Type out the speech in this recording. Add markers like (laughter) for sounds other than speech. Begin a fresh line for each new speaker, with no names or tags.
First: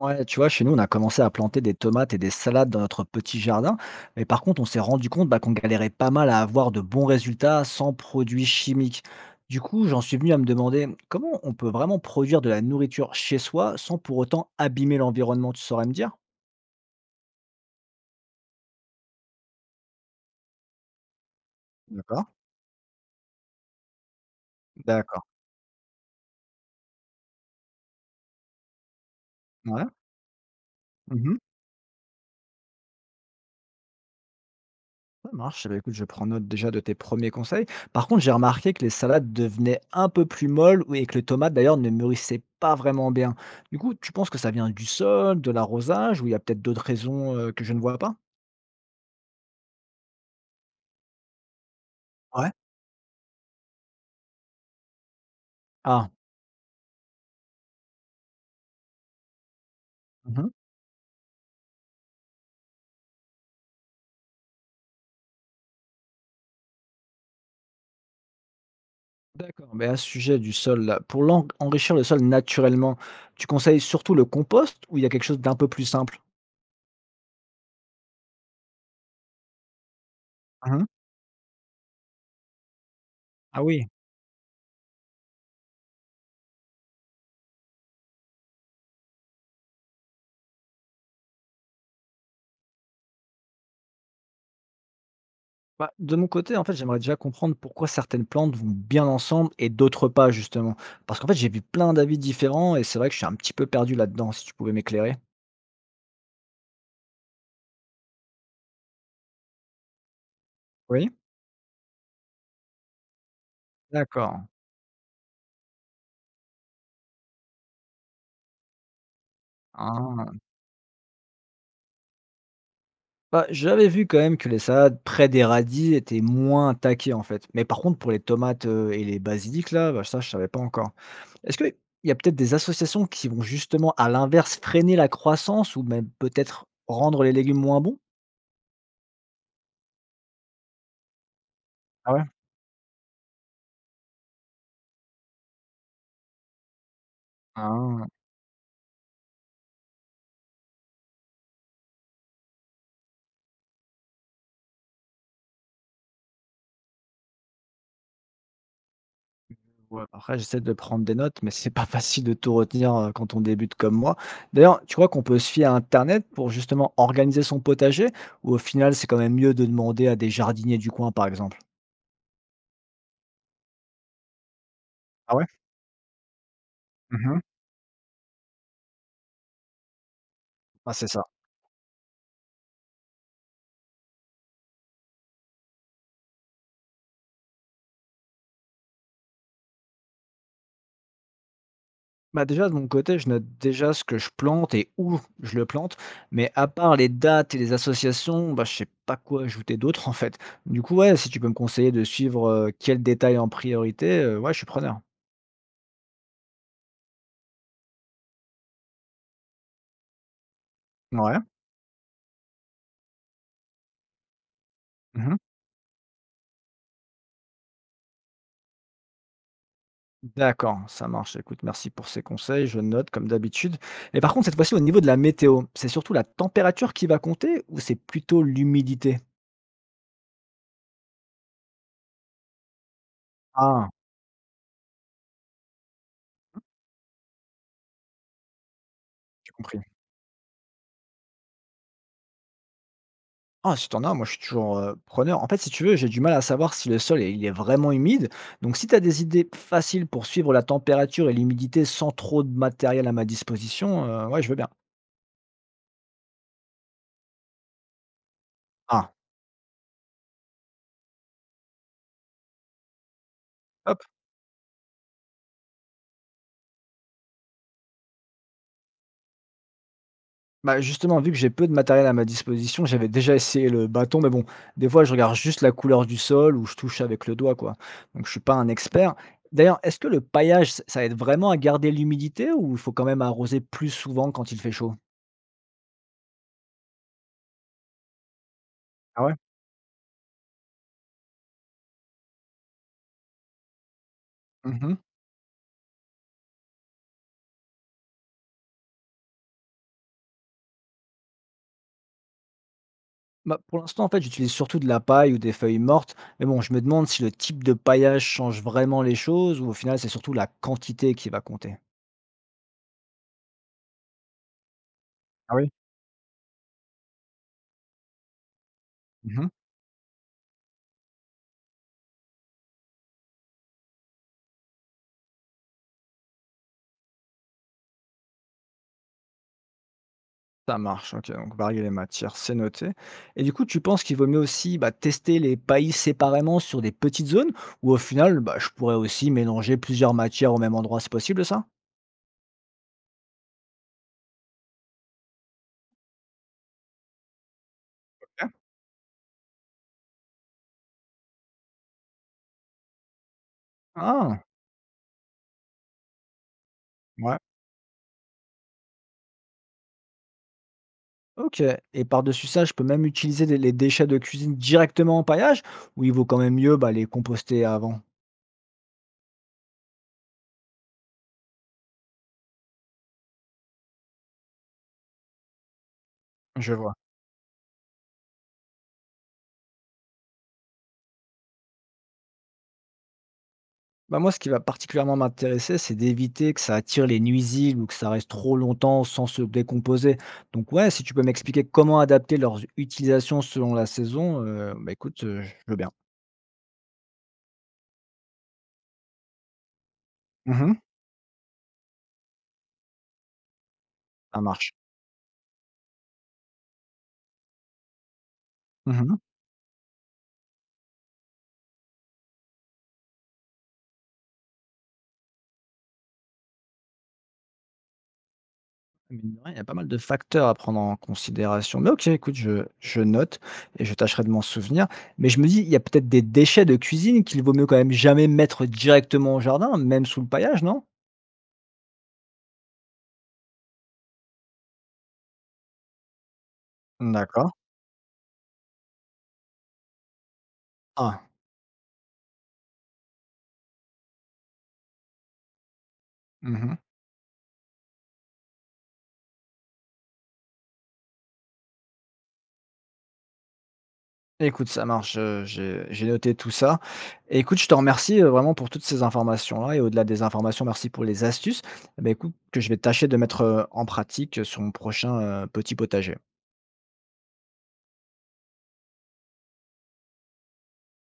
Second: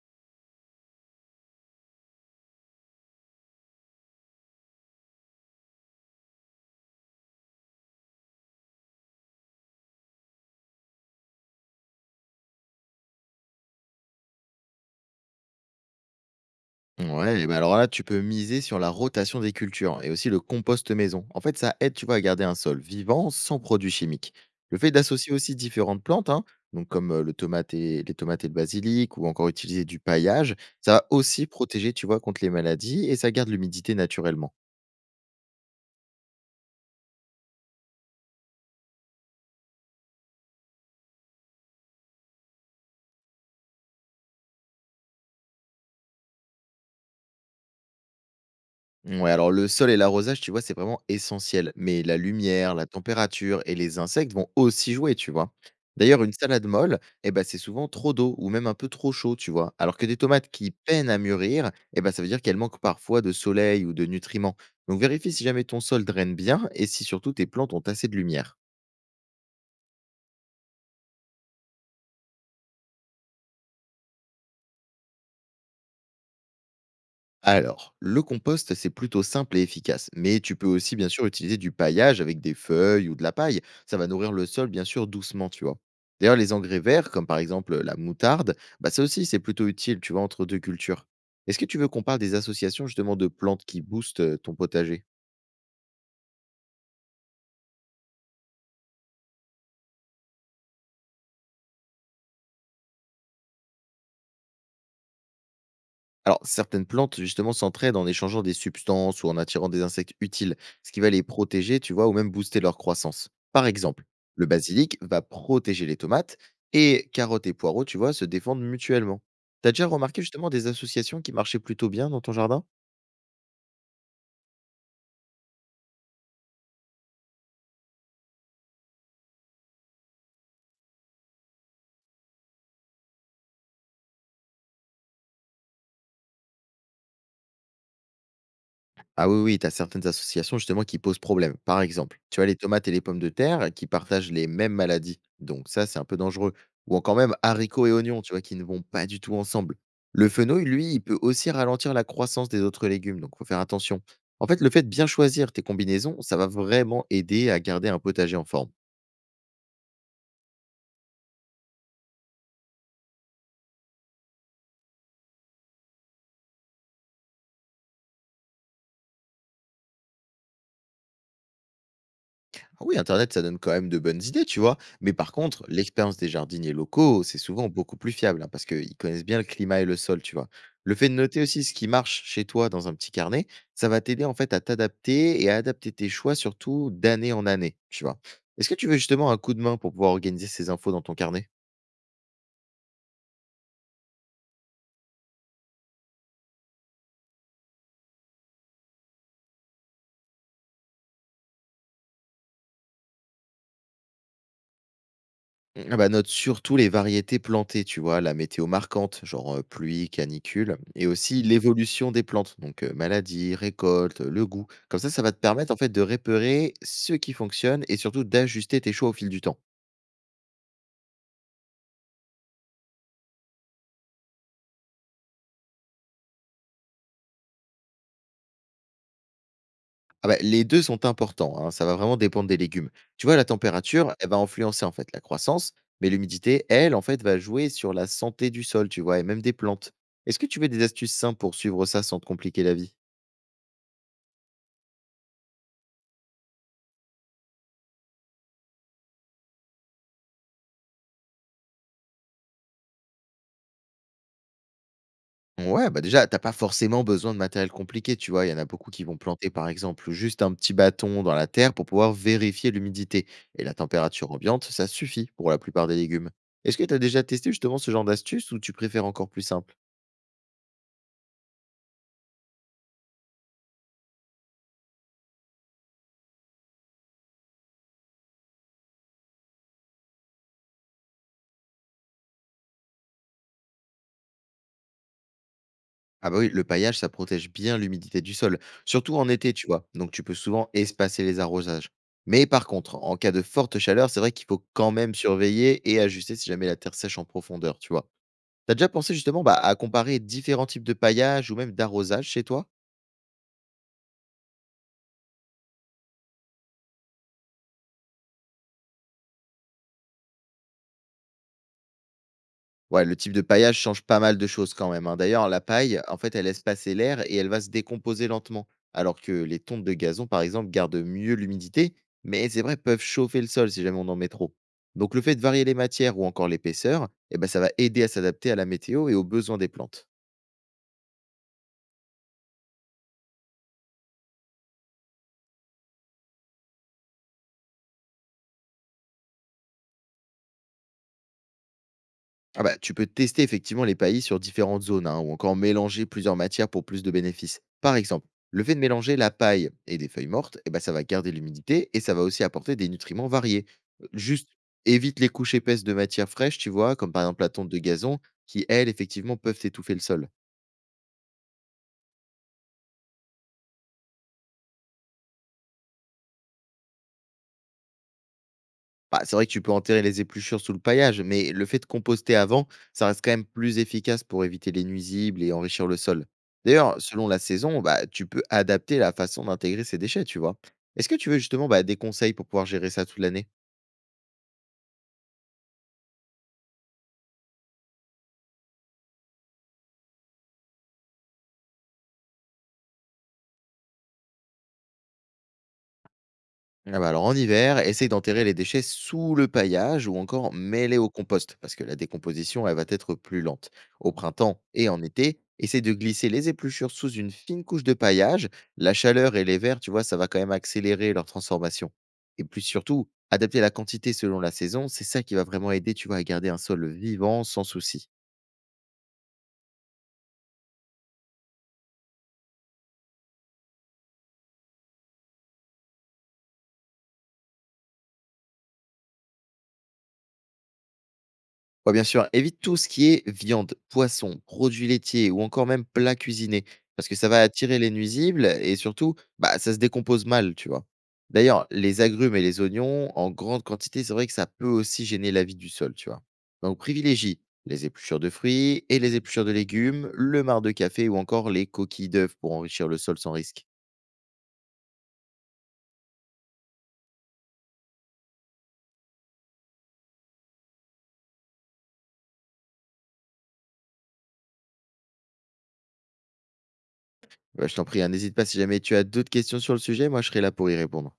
Ouais, tu vois, chez nous, on a commencé à planter des tomates et des salades dans notre petit jardin. Mais par contre, on s'est rendu compte qu'on galérait pas mal à avoir de bons résultats sans produits chimiques. Du coup, j'en suis venu à me demander comment on peut vraiment produire de la nourriture chez soi sans pour autant abîmer l'environnement, tu saurais me dire?
Ouais, et bah alors là, tu peux miser sur la rotation des cultures et aussi le compost maison. En fait, ça aide, tu vois, à
D'accord.
garder un sol vivant sans produits chimiques. Le fait
D'accord.
d'associer aussi différentes plantes, hein, donc comme le tomate les tomates et le basilic, ou encore
Ouais.
utiliser du paillage, ça va aussi protéger, tu vois, contre les maladies et ça garde l'humidité naturellement.
Ça marche. Eh ben, écoute, je prends note déjà de tes premiers conseils. Par contre, j'ai remarqué que les salades devenaient un peu plus molles et que les tomates, d'ailleurs, ne mûrissaient pas vraiment bien. Du coup, tu penses que ça vient du sol, de l'arrosage, ou il y a peut-être d'autres raisons que je ne vois pas?
Ouais, alors le sol et l'arrosage, tu vois, c'est vraiment essentiel. Mais la
Ouais.
lumière, la température et les insectes vont aussi jouer, tu vois.
Ah,
D'ailleurs, une salade molle, eh ben, c'est souvent trop d'eau ou même un peu trop chaud, tu vois. Alors que des
mhm.
tomates qui peinent à mûrir, eh ben, ça veut dire qu'elles manquent parfois de soleil ou de nutriments. Donc vérifie si jamais ton sol draine bien et si surtout tes plantes ont assez de lumière.
D'accord. Mais à ce sujet du sol, là, pour enrichir le sol naturellement, tu conseilles surtout le compost ou il y a quelque chose d'un peu plus simple?
Alors, le compost, c'est plutôt simple et efficace, mais tu peux
Mhm.
aussi bien sûr utiliser du paillage avec des feuilles ou de la paille.
Ah oui.
Ça va nourrir le sol bien sûr doucement, tu vois. D'ailleurs, les engrais verts, comme par exemple la moutarde, bah ça aussi c'est plutôt utile, tu vois, entre deux cultures. Est-ce que tu veux qu'on parle des associations justement de plantes qui boostent ton potager?
Bah, de mon côté, en fait, j'aimerais déjà comprendre pourquoi certaines plantes vont bien ensemble et d'autres pas, justement. Parce qu'en fait, j'ai vu plein d'avis différents et c'est vrai que je suis un petit peu perdu là-dedans, si tu pouvais m'éclairer.
Alors, certaines plantes, justement, s'entraident en échangeant des substances ou en attirant des insectes utiles, ce qui
Oui.
va les protéger, tu vois, ou même booster leur croissance. Par exemple,
D'accord.
le basilic va protéger les tomates et carottes et poireaux, tu vois, se défendent mutuellement. T'as déjà remarqué
Ah.
justement des associations qui marchaient plutôt bien dans ton jardin?
Bah, j'avais vu quand même que les salades près des radis étaient moins attaquées, en fait. Mais par contre, pour les tomates et les basiliques, là, bah, ça, je savais pas encore. Est-ce qu'il y a peut-être des associations qui vont justement, à l'inverse, freiner la croissance ou même peut-être rendre les légumes moins bons?
Ah oui, oui, tu as certaines associations justement qui posent problème. Par
Ah
exemple,
ouais.
tu as les tomates et les pommes de terre qui partagent les mêmes maladies. Donc ça, c'est un peu dangereux. Ou encore même haricots et
Ah.
oignons, tu vois, qui ne vont pas du tout ensemble. Le fenouil, lui, il peut aussi ralentir la croissance des autres légumes, donc faut faire attention. En fait, le fait de bien choisir tes combinaisons, ça va vraiment aider à garder un potager en forme.
Ouais, après j'essaie de prendre des notes, mais c'est pas (laughs) facile de tout retenir, quand on débute comme moi. D'ailleurs, tu crois qu'on peut se fier à internet pour justement organiser son potager? Ou au final, c'est quand même mieux de demander à des jardiniers du coin, par exemple?
Ah oui, Internet, ça donne quand même de bonnes idées, tu vois. Mais par
Ah ouais?
contre, l'expérience des jardiniers locaux, c'est
Mmh.
souvent beaucoup plus fiable, hein, parce qu'ils connaissent bien le climat et le sol, tu vois.
Ah,
Le
c'est
fait de
ça.
noter aussi ce qui marche chez toi dans un petit carnet, ça va t'aider en fait à t'adapter et à adapter tes choix, surtout d'année en année, tu vois. Est-ce que tu veux justement un coup de main pour pouvoir organiser ces infos dans ton carnet?
Bah, déjà de mon côté, je note déjà ce que je plante et où je le plante, mais à part les dates et les associations, bah, je sais pas quoi ajouter d'autre en fait. Du coup, ouais, si tu peux me conseiller de suivre, quel détail en priorité, ouais, je suis preneur.
Mmh, ah bah, note surtout les variétés plantées, tu vois, la météo marquante, genre, pluie, canicule et
Ouais.
aussi l'évolution des plantes, donc maladies, récolte, le goût. Comme ça va
Mmh.
te permettre, en fait, de repérer ce qui fonctionne et surtout d'ajuster tes choix au fil du temps.
D'accord, ça marche. Écoute, merci pour ces conseils, je note comme d'habitude. Et par contre, cette fois-ci, au niveau de la météo, c'est surtout la température qui va compter ou c'est plutôt l'humidité?
Ah bah, les deux sont importants, hein, ça va vraiment dépendre des légumes. Tu vois, la
Ah,
température, elle va influencer, en fait, la croissance, mais l'humidité, elle, en fait, va jouer sur la santé du sol, tu vois? Et même
j'ai
des
compris.
plantes. Est-ce que tu veux des astuces simples pour suivre ça sans te compliquer la vie?
Ah, si t'en as, moi je suis toujours preneur. En fait, si tu veux, j'ai du mal à savoir si le sol est, il est vraiment humide. Donc, si tu as des idées faciles pour suivre la température et l'humidité sans trop de matériel à ma disposition, ouais, je veux bien.
Ouais, bah, déjà, t'as pas forcément besoin de matériel compliqué, tu vois? Il y en a beaucoup qui
Ah,
vont planter, par exemple, juste un petit bâton dans la terre pour pouvoir vérifier l'humidité et la
hop.
température ambiante, ça suffit pour la plupart des légumes. Est-ce que t'as déjà testé justement ce genre d'astuce ou tu préfères encore plus simple?
Bah, justement, vu que j'ai peu de matériel à ma disposition, j'avais déjà essayé le bâton, mais bon, des fois, je regarde juste la couleur du sol ou je touche avec le doigt, quoi. Donc, je suis pas un expert. D'ailleurs, est-ce que le paillage, ça aide vraiment à garder l'humidité ou il faut quand même arroser plus souvent quand il fait chaud?
Ah bah oui, le paillage, ça protège bien l'humidité du sol, surtout
Ah
en
ouais?
été, tu vois. Donc tu peux souvent espacer les arrosages. Mais par contre, en cas de forte chaleur, c'est vrai qu'il faut quand
Mhm.
même surveiller et ajuster si jamais la terre sèche en profondeur, tu vois. T'as déjà pensé justement, bah, à comparer différents types de paillage ou même d'arrosage chez toi?
Bah, pour l'instant, en fait, j'utilise surtout de la paille ou des feuilles mortes, mais bon, je me demande si le type de paillage change vraiment les choses ou au final, c'est surtout la quantité qui va compter.
Ouais, le type de paillage change pas mal de choses quand même, hein. D'ailleurs,
Ah
la
oui?
paille, en fait, elle laisse passer l'air et elle va se décomposer lentement. Alors que
Mhm.
les tontes de gazon, par exemple, gardent mieux l'humidité, mais c'est vrai, peuvent chauffer le sol si jamais on en met trop. Donc le fait de varier les matières ou encore l'épaisseur, eh ben, ça va aider à s'adapter à la météo et aux besoins des plantes.
Ça marche, OK, donc varier les matières, c'est noté. Et du coup, tu penses qu'il vaut mieux aussi, bah, tester les paillis séparément sur des petites zones ou au final, bah, je pourrais aussi mélanger plusieurs matières au même endroit, c'est possible ça?
Ah bah, tu peux tester effectivement les paillis sur différentes zones hein, ou encore mélanger plusieurs matières pour plus de bénéfices. Par exemple,
Ok.
le fait de mélanger la paille et des feuilles mortes, eh ben, ça va garder l'humidité et ça va aussi apporter des nutriments variés.
Ah,
Juste évite les couches épaisses de matières fraîches, tu vois, comme par
ouais,
exemple la tonte de gazon, qui elles, effectivement, peuvent étouffer le sol.
OK et par-dessus ça, je peux même utiliser les déchets de cuisine directement en paillage ou il vaut quand même mieux, bah, les composter avant?
Bah, c'est vrai que tu peux enterrer les épluchures sous le paillage, mais le fait de composter avant, ça reste quand même plus efficace pour éviter les nuisibles et enrichir le sol.
Je vois.
D'ailleurs, selon la saison, bah, tu peux adapter la façon d'intégrer ces déchets, tu vois. Est-ce que tu veux justement bah, des conseils pour pouvoir gérer ça toute l'année?
Bah, moi, ce qui va particulièrement m'intéresser, c'est d'éviter que ça attire les nuisibles ou que ça reste trop longtemps sans se décomposer. Donc ouais, si tu peux m'expliquer comment adapter leurs utilisations selon la saison, bah, écoute, je veux bien.
Ah bah, alors en hiver, essaye d'enterrer les déchets sous le paillage ou encore
Mmh.
mêlés au compost, parce que la décomposition elle va être plus lente. Au
Ça
printemps
marche.
et en été, essaye de glisser les épluchures sous une fine couche de paillage. La
Mmh.
chaleur et les vers, tu vois, ça va quand même accélérer leur transformation. Et puis surtout, adapter la quantité selon la saison, c'est ça qui va vraiment aider, tu vois, à garder un sol vivant sans souci.
Mine de rien, il y a pas mal de facteurs à prendre en considération. Mais OK, écoute, je note et je tâcherai de m'en souvenir. Mais je me dis, il y a peut-être des déchets de cuisine qu'il vaut mieux quand même jamais mettre directement au jardin, même sous le paillage, non?
Ouais, bien sûr, évite tout ce qui est viande, poisson, produits laitiers ou encore même plats cuisinés, parce que ça va
D'accord.
attirer les nuisibles et surtout, bah, ça se décompose mal, tu vois.
Ah.
D'ailleurs, les agrumes et les oignons, en grande quantité, c'est vrai que ça peut aussi gêner la vie du sol, tu vois.
Mmh.
Donc privilégie les épluchures de fruits et les épluchures de légumes, le marc de café ou encore les coquilles d'œufs pour enrichir le sol sans risque.
Écoute, ça marche, j'ai noté tout ça. Et écoute, je te remercie, vraiment pour toutes ces informations-là et au-delà des informations, merci pour les astuces. Bah, écoute, que je vais tâcher de mettre, en pratique, sur mon prochain, petit potager.
Bah, je t'en prie, hein, n'hésite pas si jamais tu as d'autres questions sur le sujet, moi je serai là pour y répondre.